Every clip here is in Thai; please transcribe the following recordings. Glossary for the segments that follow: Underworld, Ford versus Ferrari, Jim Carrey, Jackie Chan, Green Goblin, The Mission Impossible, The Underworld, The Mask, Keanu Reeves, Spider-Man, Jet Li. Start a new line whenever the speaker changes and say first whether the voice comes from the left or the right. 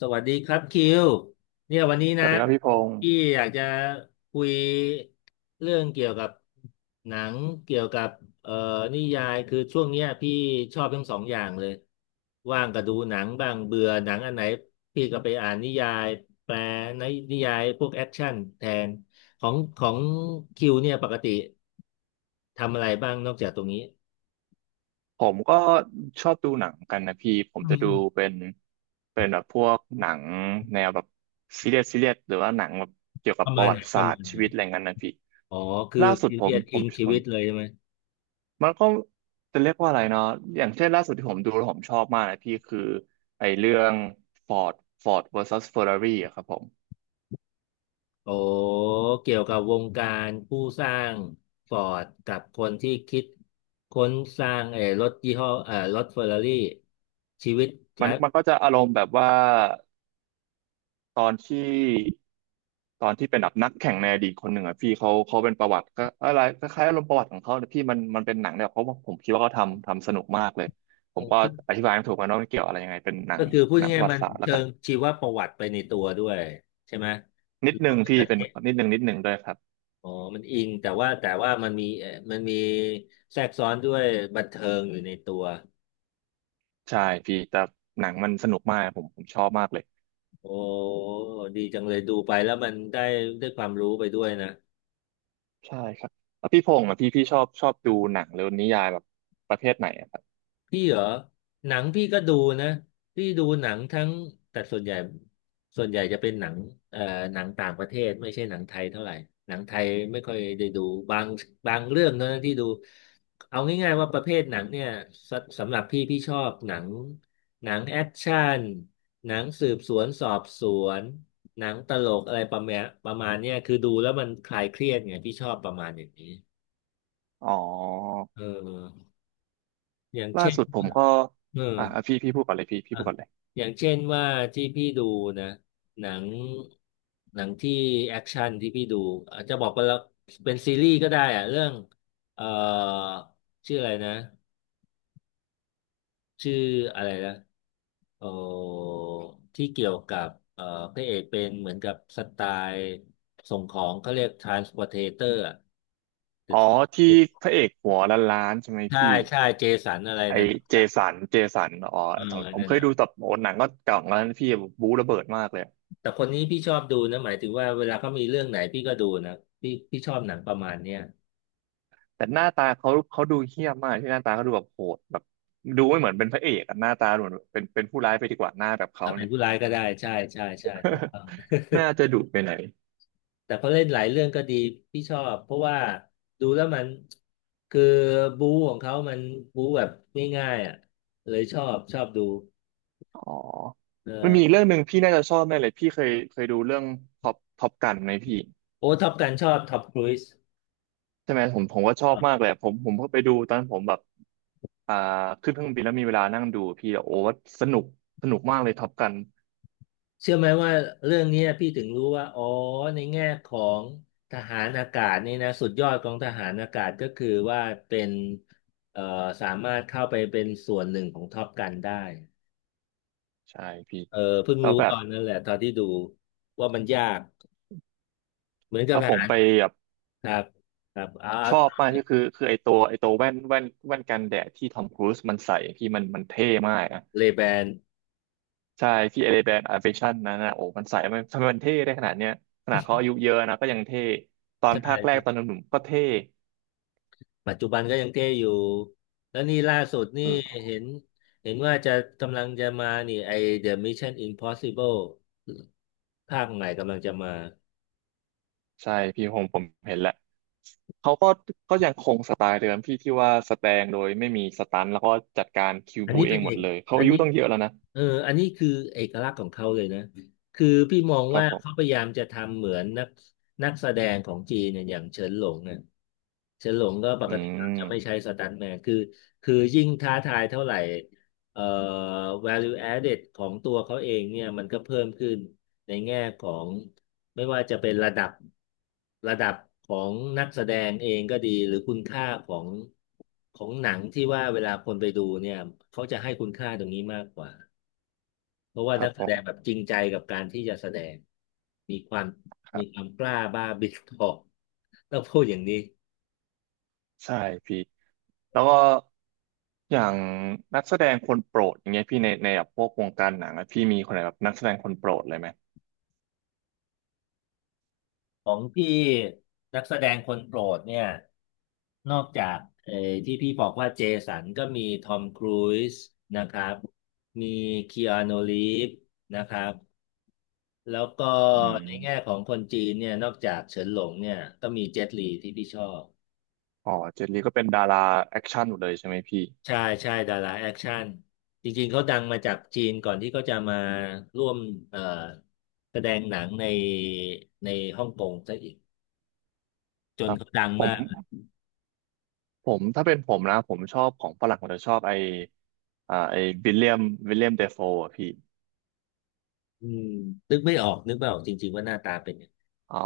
left: สวัสดีครับคิวเนี่ยวันนี้
right: สวั
left: นะ
right: สดีครับพี่พงศ์
left: พี่อยากจะคุยเรื่องเกี่ยวกับหนังเกี่ยวกับเอ่อนิยายคือช่วงเนี้ยพี่ชอบทั้งสองอย่างเลยว่างก็ดูหนังบ้างเบื่อหนังอันไหนพี่ก็ไปอ่านนิยายแปลในนิยายพวกแอคชั่นแทนของคิวเนี่ยปกติทำอะไรบ้างนอกจากตรงนี้
right: ผมก็ชอบดูหนังกันนะพี่ผม
left: อื
right: จะดู
left: ม
right: เป็นเป็นแบบพวกหนังแนวแบบซีเรียสซีเรียสหรือว่าหนังแบบเกี่ยวกั
left: ป
right: บ
left: ระ
right: ป
left: มา
right: ระ
left: ณ
right: วั
left: ไหน
right: ติ
left: ป
right: ศา
left: ระ
right: สต
left: มาณ
right: ร์ชี
left: ไหน
right: วิตอะไรเงี้ยนะพี่
left: อ๋อคือ
right: ล่าสุด
left: ซี
right: ผ
left: เรี
right: ม
left: ยส
right: ผ
left: อิ
right: ม
left: งชี
right: ผม
left: วิตเลยใช่ไหม
right: มันก็จะเรียกว่าอะไรเนาะอย่างเช่นล่าสุดที่ผมดูแล้วผมชอบมากนะพี่คือไอ้เรื่อง Ford Ford versus Ferrari อะครับผม
left: โอ้เกี่ยวกับวงการผู้สร้างฟอร์ดกับคนที่คิดค้นสร้างเออรถยี่ห้อเออรถเฟอร์รารี่ชีวิตไล
right: มัน
left: ฟ์
right: มันก็จะอารมณ์แบบว่า ตอนที่ตอนที่เป็นแบบนักแข่งในอดีตคนหนึ่งอ่ะพี่เขาเป็นประวัติก็อะไรคล้ายๆอารมณ์ประวัติของเขาแต่ยพี่มันเป็นหนังเนี่ยเพราะว่าผมคิดว่าเขาทำสนุกมากเลยผ
left: เอ
right: ม
left: อ
right: ก็
left: ก็
right: อธิบายไม่ถูกกันะว่ามันเกี่ยวอะไรยังไงเป็นหนั
left: ก็
right: ง
left: คือพูด
right: ป
left: ง่า
right: ระ
left: ย
right: วั
left: ๆมั
right: ติ
left: น
right: ศาสตร์แล้ว
left: เชิ
right: กัน
left: งชีวประวัติไปในตัวด้วยใช่ไหมห
right: นิ
left: รื
right: ด
left: อ
right: นึ
left: ว่า
right: ง
left: เป็น
right: พี่
left: ประเท
right: เป็น
left: ศ
right: นิดนึงด้วยครับ
left: อ๋อมันอิงแต่ว่ามันมีมันมีแทรกซ้อนด้วยบันเทิงอยู่ในตัว
right: ใช่พี่แต่หนังมันสนุกมากผมชอบมากเลย
left: โอ้ดีจังเลยดูไปแล้วมันได้ได้ความรู้ไปด้วยนะ
right: ใช่ครับแล้วพี่พงษ์อ่ะพี่ชอบดูหนังหรือนิยายแบบประเภทไหนอะครับ
left: พี่เหรอหนังพี่ก็ดูนะพี่ดูหนังทั้งแต่ส่วนใหญ่ส่วนใหญ่จะเป็นหนังเอ่อหนังต่างประเทศไม่ใช่หนังไทยเท่าไหร่หนังไทยไม่ค่อยได้ดูบางบางเรื่องเท่านั้นที่ดูเอาง่ายๆว่าประเภทหนังเนี่ยสสำหรับพี่พี่ชอบหนังหนังแอคชั่นหนังสืบสวนสอบสวนหนังตลกอะไรประมาณประมาณเนี้ยคือดูแล้วมันคลายเครียดไงพี่ชอบประมาณอย่างนี้
right: อ๋อ
left: เอออย่าง
right: ล่า
left: เช่น
right: สุดผมก็
left: เออ
right: พี่
left: อ่ะ
right: พูดก่อนเลย
left: อย่างเช่นว่าที่พี่ดูนะหนังหนังที่แอคชั่นที่พี่ดูอาจจะบอกไปแล้วเป็นซีรีส์ก็ได้อะเรื่องเอ่อชื่ออะไรนะชื่ออะไรนะเอ่อที่เกี่ยวกับพระเอกเป็นเหมือนกับสไตล์ส่งของเขาเรียกทรานสปอ r t เตอร์อ่ะ
right: อ๋อที่พระเอกหัวล้านๆใช่ไหม
left: ใช่
right: พี่
left: ใช่เจสันอะไร
right: ไอ
left: นั่นทุกอ
right: เจ
left: ย่าง
right: สันเจสันอ๋อ
left: เออ
right: ผม
left: นั่น
right: เคย
left: นะ
right: ดูแต่โอ้หนังก็เก่าแล้วนะพี่บู๊ระเบิดมากเลย
left: แต่คนนี้พี่ชอบดูนะหมายถึงว่าเวลาเขามีเรื่องไหนพี่ก็ดูนะพี่ชอบหนังประมาณเนี้ย
right: แต่หน้าตาเขาดูเหี้ยมมากที่หน้าตาเขาดูแบบโหดแบบดูไม่เหมือนเป็นพระเอกอะหน้าตาดูเหมือนเป็นผู้ร้ายไปดีกว่าหน้าแบบเขา
left: อ่ะเป็น
right: เนี่ย
left: ผู้ร้ายก็ได้ใช่ใช่ใช่ถูกต้อง
right: น่าจะดุไปไหนอย
left: แต่เขาเล่นหลายเรื่องก็ดีพี่ชอบเพราะว่าดูแล้วมันคือบู๊ของเขามันบู๊แบบง่ายๆอ่ะเลยชอบชอบดู
right: อ๋อ
left: เอ
right: มันมีอีก
left: อ
right: เรื่องหนึ่งพี่น่าจะชอบแน่เลยพี่เคยดูเรื่องท็อปกันไหมพี่
left: โอ้ท็อปกันชอบท็อปครูซ
right: ใช่ไหมผมก็ชอบมากเลยอะผมก็ไปดูตอนผมแบบ อ่าขึ้นเครื่องบินแล้วมีเวลานั่งดูพี่โอ้สนุกมากเลยท็อปกัน
left: เชื่อไหมว่าเรื่องเนี้ยพี่ถึงรู้ว่าอ๋อในแง่ของทหารอากาศนี่นะสุดยอดของทหารอากาศก็คือว่าเป็นเอ่อสามารถเข้าไปเป็นส่วนหนึ่งของท็อปกันได้
right: ใช่พี่
left: เออเพิ่ง
right: แล้ว
left: รู้
right: แบ
left: ต
right: บ
left: อนนั้นแหละตอนที่ดูว่ามันยากเหมือนกับ
right: แล้ว
left: ท
right: ผม
left: หาร
right: ไปแบบ
left: ครับครับอา
right: ช
left: ร์ต
right: อบมากก็คือคือไอตัวแว่นกันแดดที่ทอมครูซมันใส่พี่มันเท่มากนะ
left: เลแบน
right: ใช่ที่เอเลแบนอ a ร i เฟชันนั้นนะโอ้มันใส่มันทำไมมันเท่ได้ขนาดเนี้ยขนาดเขาอายุเยอะนะก็ยังเท่ตอ
left: ใช
right: นภาคแรก
left: ่
right: ตอนหนุ่มๆก็เท่
left: ปัจจุบันก็ยังเท่อยู่ แล้วนี่ล่าสุดนี่เห็นเห็นว่าจะกำลังจะมานี่ไอ The Mission Impossible ภาคใหม่กำลังจะมา
right: ใช่พี่ผมเห็นแหละเขาก็ก็ยังคงสไตล์เดิมพี่ที่ว่าสแตงโดยไม่มีสตันแล้วก็จัดการคิว
left: อัน
right: บู
left: นี้
right: เอ
left: เป็
right: ง
left: น
right: หม
left: เอ
right: ด
left: ก
right: เลยเขา
left: อั
right: อา
left: น
right: ยุ
left: นี้
right: ต้องเยอะแล้วนะ
left: เอออันนี้คือเอกลักษณ์ของเขาเลยนะคือพี่มอง
right: ครั
left: ว่า
right: บผม
left: เขาพยายามจะทำเหมือนนักนักแสดงของจีนเนี่ยอย่างเฉินหลงเนี่ยเฉินหลงก็ป
right: อื
left: กติจะไม่ใช้
right: ม
left: สตันต์แมนคือยิ่งท้าทายเท่าไหร่เอ่อ value added ของตัวเขาเองเนี่ยมันก็เพิ่มขึ้นในแง่ของไม่ว่าจะเป็นระดับระดับของนักแสดงเองก็ดีหรือคุณค่าของของหนังที่ว่าเวลาคนไปดูเนี่ยเขาจะให้คุณค่าตรงนี้มากกว่า เพราะว่า
right: ครั
left: นั
right: บ
left: กแส
right: ผ
left: ด
right: ม
left: งแบบจริงใจกับการที่จะแสดงมีความ
right: ครั
left: มีควา
right: บ
left: มกล้าบ้าบิดทอกต้องพูดอย่างนี้
right: ใช่พี่แล้วก็อย่างนักแสดงคนโปรดอย่างเงี้ยพี่ในแบบพวกวงการหนังอะพี่มีคนไหนแบบนักแสดงคนโปรดเลยไหม
left: ของพี่นักแสดงคนโปรดเนี่ยนอกจากที่พี่บอกว่าเจสันก็มีทอมครูซนะครับมีคีอานูรีฟนะครับแล้วก็
right: อื
left: ในแง่
right: ม
left: ของคนจีนเนี่ยนอกจากเฉินหลงเนี่ยก็มีเจ็ตลีที่พี่ชอบ
right: อ๋อเจนลีก็เป็นดาราแอคชั่นหมดเลยใช่ไหมพี่
left: ใช่ใช่ดาราแอคชั่นจริงๆเขาดังมาจากจีนก่อนที่เขาจะมาร่วมเอ่อแสดงหนังในฮ่องกงซะอีกจ
right: ค
left: น
right: รับ
left: เขาดัง
right: ผ
left: มาก
right: ม ถ้าเป็นผมนะผมชอบของฝรั่งผมจะชอบไอไอวิลเลียมวิลเลียมเดฟโฟอ่ะพี่
left: อืมนึกไม่ออกนึกไม่ออกจริงๆว่าหน้าตาเป็นยังไง
right: อ๋อ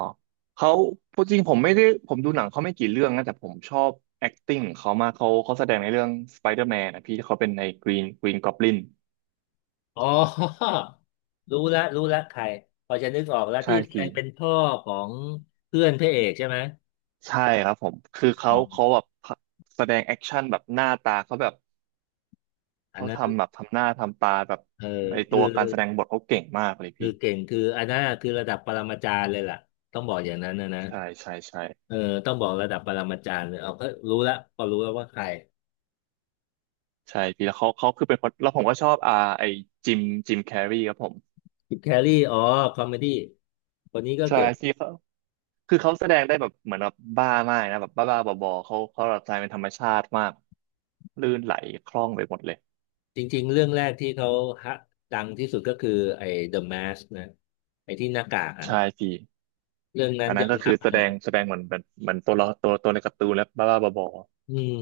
right: เขาพูดจริงผมไม่ได้ผมดูหนังเขาไม่กี่เรื่องนะแต่ผมชอบ acting ของเขามากเขาแสดงในเรื่อง Spider-Man นะพี่ที่เขาเป็นใน Green Goblin
left: อ๋อ รู้ละรู้ละใครพอจะนึกออกแล้ว
right: ใช่
left: ที่แสด
right: พี่
left: งเป็นพ่อของเพื่อนพระเอกใช่ไหม
right: ใช่ครับผมคือ
left: อ๋
right: เขา
left: อ
right: เขาแบบแสดงแอคชั่นแบบหน้าตาเขาแบบ
left: อัน
right: เขา
left: นั้น
right: ทำแบบทำหน้าทำตาแบบ
left: เออ
right: ในตั
left: คือ
right: วการแสดงบทเขาเก่งมากเลย
left: คื
right: พี่
left: อเก่งคืออันนั้นคือระดับปรมาจารย์เลยล่ะต้องบอกอย่างนั้นนะนะ
right: ใช่ใช่ใช่
left: เออต้องบอกระดับปรมาจารย์เลยเอาก็รู้แล้วพอรู้แล้วว่าใคร
right: ใช่พี่แล้วเขาคือเป็นคนแล้วผมก็ชอบอ่าไอจิมจิมแคร์รีครับผม
left: จิบแครรี่อ๋อคอมเมดี้คนนี้ก็
right: ใช่
left: เก่ง
right: ที่เขาคือเขาแสดงได้แบบเหมือนแบบบ้ามากนะแบบบ้าๆบอๆเขาหลับใจเป็นธรรมชาติมากลื่นไหลคล่องไปหมดเลย
left: จริงๆเรื่องแรกที่เขาฮะดังที่สุดก็คือไอ้ The Mask นะไอ้ที่หน้ากากอะ
right: ใช่พี่
left: เรื่องนั้น
right: อัน
left: ย
right: นั้น
left: อ
right: ก็
left: มรั
right: คือ
left: บ
right: แส
left: เล
right: ด
left: ย
right: งเหมือนแบบเหมือนตัวละตัวในการ์ตูนแล้วบ้าๆบอ
left: อืม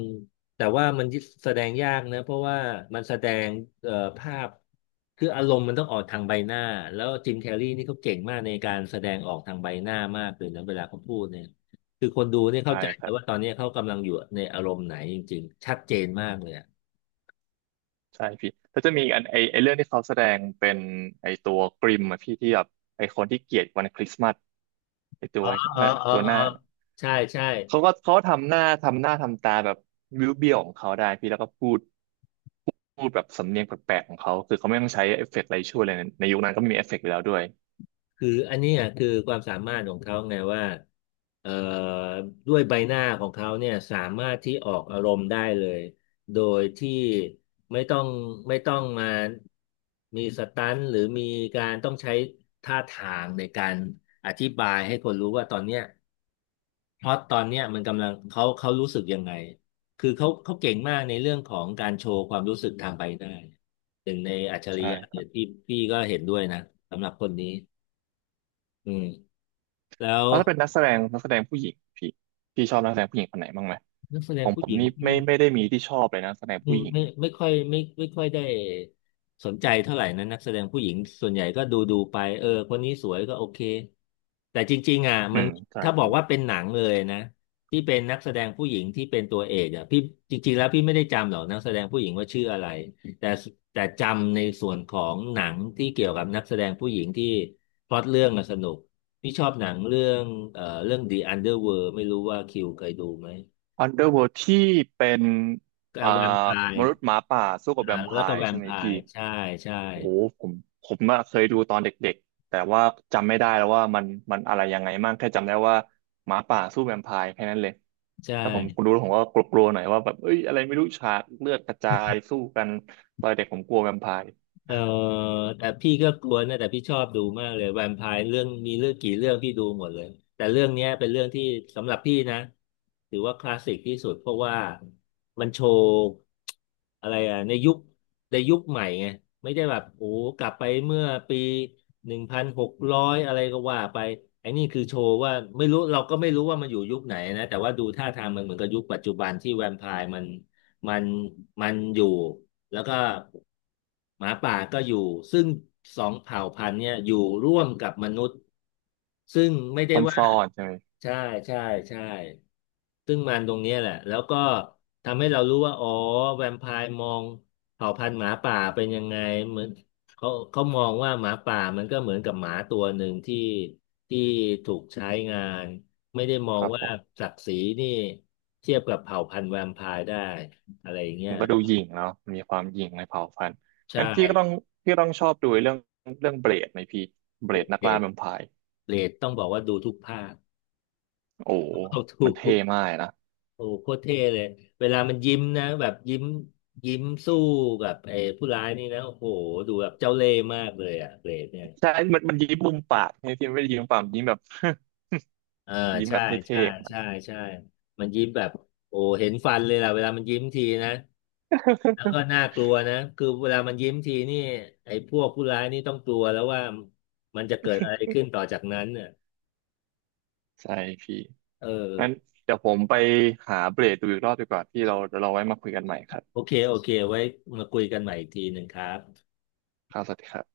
left: แต่ว่ามันแสดงยากนะเพราะว่ามันแสดงภาพคืออารมณ์มันต้องออกทางใบหน้าแล้วจิมแคร์รีนี่เขาเก่งมากในการแสดงออกทางใบหน้ามากเลยนะเวลาเขาพูดเนี่ยคือคนดูเนี่ย
right: ๆ
left: เข้า
right: ใช่
left: ใจ
right: ค
left: แต่
right: รั
left: ว่า
right: บ
left: ตอนนี้เขากำลังอยู่ในอารมณ์ไหนจริงๆชัดเจนมากเลยอะ
right: ใช่พี่แล้วจะมีอกอันไอเรื่องที่เขาแสดงเป็นไอตัวกริมอะพี่ที่แบบไอคนที่เกลียดวันคริสต์มาสไอตั
left: อ๋
right: ว
left: ออ๋อ
right: หน้า
left: อ๋อ
right: ตัวหน้า
left: อ๋อใช่ใช่
right: เขาก็เขาทำหน้าทำตาแบบวิวเบี้ยวๆของเขาได้พี่แล้วก็พูดแบบสำเนียงแปลกๆของเขาคือเขาไม่ต้องใช้เอฟเฟกต์อะไรช่วยเลยนะในยุคนั้นก็ไม่มีเอฟเฟกต์อยู่แล้วด้วย
left: คืออันเนี้ยคือความสามารถของเขาไงว่าเอ่อด้วยใบหน้าของเขาเนี่ยสามารถที่ออกอารมณ์ได้เลยโดยที่ไม่ต้องไม่ต้องมามีสตันท์หรือมีการต้องใช้ท่าทางในการอธิบายให้คนรู้ว่าตอนเนี้ยเพราะตตอนเนี้ยมันกำลังเขารู้สึกยังไงคือเขาเก่งมากในเรื่องของการโชว์ความรู้สึกทางใบหน้าหนึ่งในอัจฉริ
right: ใช่
left: ยะ
right: ค
left: เนี่
right: รั
left: ย
right: บ
left: ที่พี่ก็เห็นด้วยนะสำหรับคนนี้อืม แล้ว
right: แล้วถ้าเป็นนักแสดงผู้หญิงพี่พี่ชอบนักแสดงผู้หญิงคนไหนบ้างไหม
left: นักแสด
right: ข
left: ง
right: องผ
left: ผู้
right: ม
left: หญิง
right: นี่
left: ที่
right: ไม่ได้มีที่ชอบเลยนะนักแสดงผู้หญิง
left: ไม่ค่อยไม่ไม่ค่อยได้สนใจเท่าไหร่นะนักแสดงผู้หญิงส่วนใหญ่ก็ดูไปเออคนนี้สวยก็โอเคแต่จริงๆอ่ะ
right: อื
left: มัน
right: มใช่
left: ถ้าบอก
right: พี่
left: ว่าเป็นหนังเลยนะที่เป็นนักแสดงผู้หญิงที่เป็นตัวเอกอ่ะพี่จริงๆแล้วพี่ไม่ได้จำหรอกนักแสดงผู้หญิงว่าชื่ออะไรแต่แต่จำในส่วนของหนังที่เกี่ยวกับนักแสดงผู้หญิงที่พล็อตเรื่องอะสนุกพี่ชอบหนังเรื่องเรื่อง The Underworld ไม่รู้ว่าคิวเคยดูไหม
right: Underworld ที่เป็น
left: กับ
right: อ่
left: แวมไพ
right: า
left: ร
right: ม
left: ์
right: นุษย์หมาป่าสู้กับแว
left: อ่า
right: มไพ
left: แล้วก็แว
right: ร์ใช่
left: ม
right: ไหม
left: ไพ
right: พี่
left: ร์ใช่ใช่
right: โอ้ผมอะเคยดูตอนเด็กๆแต่ว่าจำไม่ได้แล้วว่ามันมันอะไรยังไงมั่งแค่จำได้ว่าหมาป่าสู้แวมไพร์แค่นั้นเลย
left: ใ
right: แล้วผม
left: ช่
right: ดูแล้วผมก็กลัวๆหน่อยว่าแบบเอ้ยอะไรไม่รู้ฉากเลือดกระจายสู้กันตอนเด็กผมกลัวแวมไพร์
left: เออแต่พี่ก็กลัวนะแต่พี่ชอบดูมากเลยแวมไพร์เรื่องมีเรื่องกี่เรื่องพี่ดูหมดเลยแต่เรื่องเนี้ยเป็นเรื่องที่สำหรับพี่นะถือว่าคลาสสิกที่สุดเพราะว่ามันโชว์อะไรอ่ะในยุคใหม่ไงไม่ได้แบบโอ้กลับไปเมื่อปี1600อะไรก็ว่าไปไอ้นี่คือโชว์ว่าไม่รู้เราก็ไม่รู้ว่ามันอยู่ยุคไหนนะแต่ว่าดูท่าทางมันเหมือนกับยุคปัจจุบันที่แวมไพร์มันมันอยู่ แล้วก็หมาป่าก็อยู่ซึ่งสองเผ่าพันธุ์เนี่ยอยู่ร่วมกับมนุษย์ซึ่งไม่ได้ว่า
right: ซ่อนๆใช่ไหม
left: ใช่ใช่ใช่ซึ่งมันตรงเนี้ยแหละแล้วก็ทำให้เรารู้ว่าอ๋อแวมไพร์มองเผ่าพันธุ์หมาป่าเป็นยังไงเหมือนเขามองว่าหมาป่ามันก็เหมือนกับหมาตัวหนึ่งที่ถูกใช้งานไม่ได้มอ
right: ค
left: ง
right: รับผ
left: ว่า
right: ม
left: ศักดิ์ศรีนี่เทียบกับเผ่าพันธุ์แวมไพร์ได้อะไรอย่างเงี้ย
right: มันก็ดูหยิ่งเนาะมีความหยิ่งในเผ่าพันธุ์
left: ใช่
right: งั้นพี่ก็ต้องพี่ต้องชอบดูเรื่องเบลดไหมพี่เบ
left: โอ
right: ลดนั
left: เค
right: กล่า
left: ด
right: แวมไพร์
left: เรดต้องบอกว่าดูทุกภาค
right: โอ้
left: เอาทุ
right: มัน
left: ก
right: เท่มากนะ
left: โอ้โหคตรเท่เลย เวลามันยิ้มนะแบบยิ้มสู้กับไอ้ผู้ร้ายนี่นะโอ้โหดูแบบเจ้าเล่ห์มากเลยอะเรดเนี่ย
right: ใช่มันยิ้มมุมปากใช่ไหมพี่มันไม่ได้ยิ้มมุมปากมันยิ้มแบบ
left: เออ
right: ยิ้ม
left: ใช่
right: แบบ
left: ใช่
right: เท่ๆมัน
left: ใช่ใช่มันยิ้มแบบโอ้เห็นฟันเลยล่ะเวลามันยิ้มทีนะแล้วก็ น่ากลัวนะคือเวลามันยิ้มทีนี่ไอ้พวกผู้ร้ายนี่ต้องกลัวแล้วว่ามันจะเกิดอะไรขึ้นต่อจากนั้นเน่ะ
right: ใช่พี่
left: เออ
right: งั้นเดี๋ยวผมไปหาเบรดดูอีกรอบดีกว่าพี่เราไว้มาคุยกันใหม่ครั
left: โอ
right: บ
left: เคโอเคไว้มาคุยกันใหม่อีกทีหนึ่งครับ
right: ครับสวัสดีครับ